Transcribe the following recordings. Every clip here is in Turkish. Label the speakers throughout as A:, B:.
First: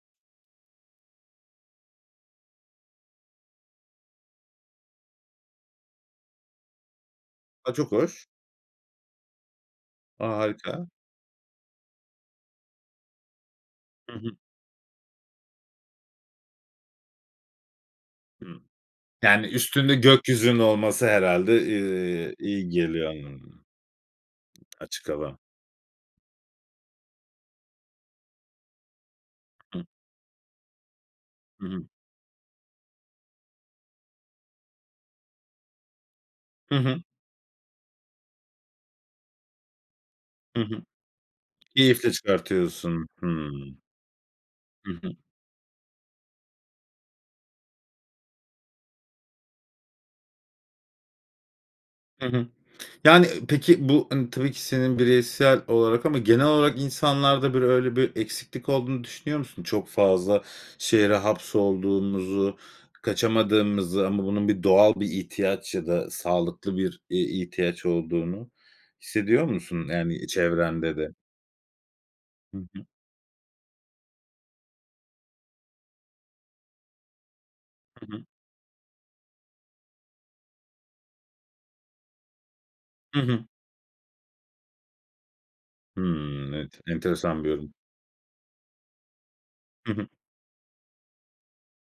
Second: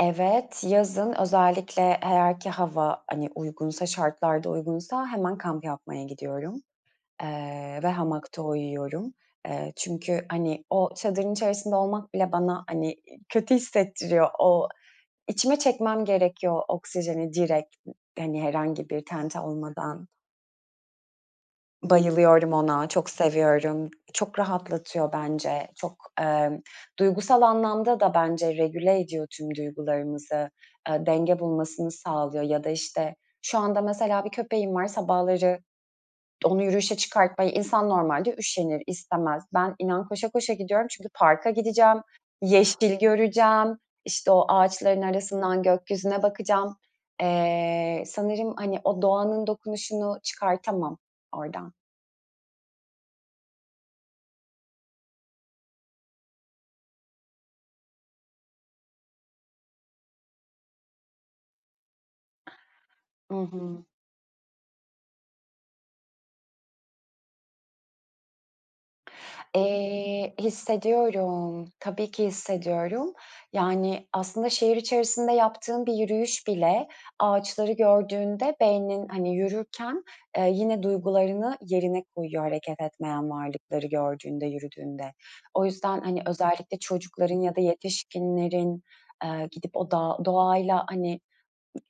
A: Evet, yazın özellikle, eee, eğer ki hava, hani, uygunsa, şartlar da uygunsa hemen kamp yapmaya gidiyorum,
B: A,
A: ııı, ve
B: çok hoş.
A: hamakta uyuyorum. Çünkü,
B: A,
A: hani,
B: harika.
A: o çadırın içerisinde olmak bile bana, hani kötü
B: Hı
A: hissettiriyor.
B: hı.
A: Oksijeni direkt içime çekmem gerekiyor, hani,
B: Hımm.
A: herhangi bir tente
B: Yani, üstünde
A: olmadan.
B: gökyüzünün olması herhâlde, ııı,
A: Bayılıyorum
B: iyi
A: ona. Çok
B: geliyor. [unintelligible]
A: seviyorum. Çok
B: Açık
A: rahatlatıyor
B: hava.
A: bence. Çok, ımm, duygusal anlamda da bence regüle ediyor tüm
B: Hı.
A: duygularımızı. Iıı, denge
B: Hı hı.
A: bulmasını sağlıyor ya da, işte, şu anda mesela bir köpeğim var. Sabahları onu
B: Hı
A: yürüyüşe
B: hı.
A: çıkartmaya insan normalde üşenir, istemez. Ben inan koşa koşa
B: Hı hı.
A: gidiyorum çünkü parka gideceğim,
B: Keyifle
A: yeşil
B: çıkartıyorsun.
A: göreceğim,
B: Hımm.
A: işte, o
B: Hı
A: ağaçların
B: hı.
A: arasından gökyüzüne bakacağım. Iıı, sanırım hani o doğanın dokunuşunu çıkartamam oradan.
B: Hı hı. Yani, ııı, peki, bu tabii ki senin bireysel olarak ama genel olarak insanlarda, hani, öyle bir eksiklik olduğunu düşünüyor musun? Çok fazla şehre hapsolduğumuzu,
A: I hı.
B: kaçamadığımızı ama bunun doğal bir ihtiyaç ya da sağlıklı bir, eee, ihtiyaç olduğunu hissediyor musun, yani,
A: Eee,
B: çevrende de?
A: hissediyorum. Tabii ki
B: Hı hı.
A: hissediyorum yani. Aslında şehir içerisinde yaptığım bir yürüyüş bile ağaçları
B: Hı hı.
A: gördüğünde beynin, hani, yürürken, ııı, yine duygularını yerine koyuyor. Hareket
B: Hı
A: etmeyen
B: hı.
A: varlıkları gördüğünde, yürüdüğünde. O yüzden, hani,
B: Imm.
A: özellikle
B: Ent
A: çocukların
B: enteresan bir
A: ya da
B: yorum.
A: yetişkinlerin, ııı, gidip o
B: Hı hı.
A: dağ doğayla hani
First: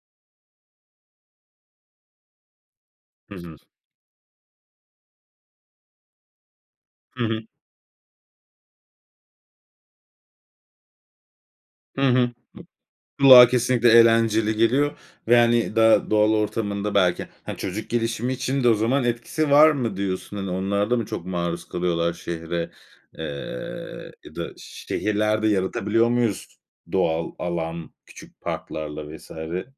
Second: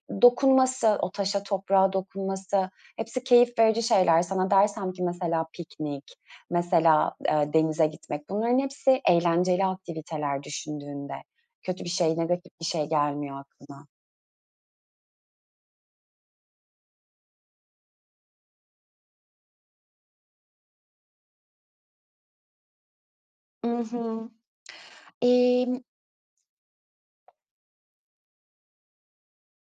A: d dokunması, o taşa toprağa dokunması, hepsi
B: Hı hı.
A: keyif verici şeyler. Sana dersem ki mesela piknik, mesela,
B: Hı hı.
A: ııı, denize gitmek, bunların hepsi eğlenceli aktiviteler düşündüğünde. Kötü bir
B: Hı
A: şey,
B: hı.
A: negatif bir şey gelmiyor
B: Kulağa
A: aklına.
B: kesinlikle eğlenceli geliyor ve hani da doğal ortamında belki, ha, çocuk gelişimi için de o zaman etkisi var mı diyorsun? Hani onlar da mı çok maruz kalıyorlar şehre,
A: I
B: ııı,
A: hı.
B: ya da şehirlerde
A: Emm
B: yaratabiliyor muyuz doğal alan küçük parklarla vs?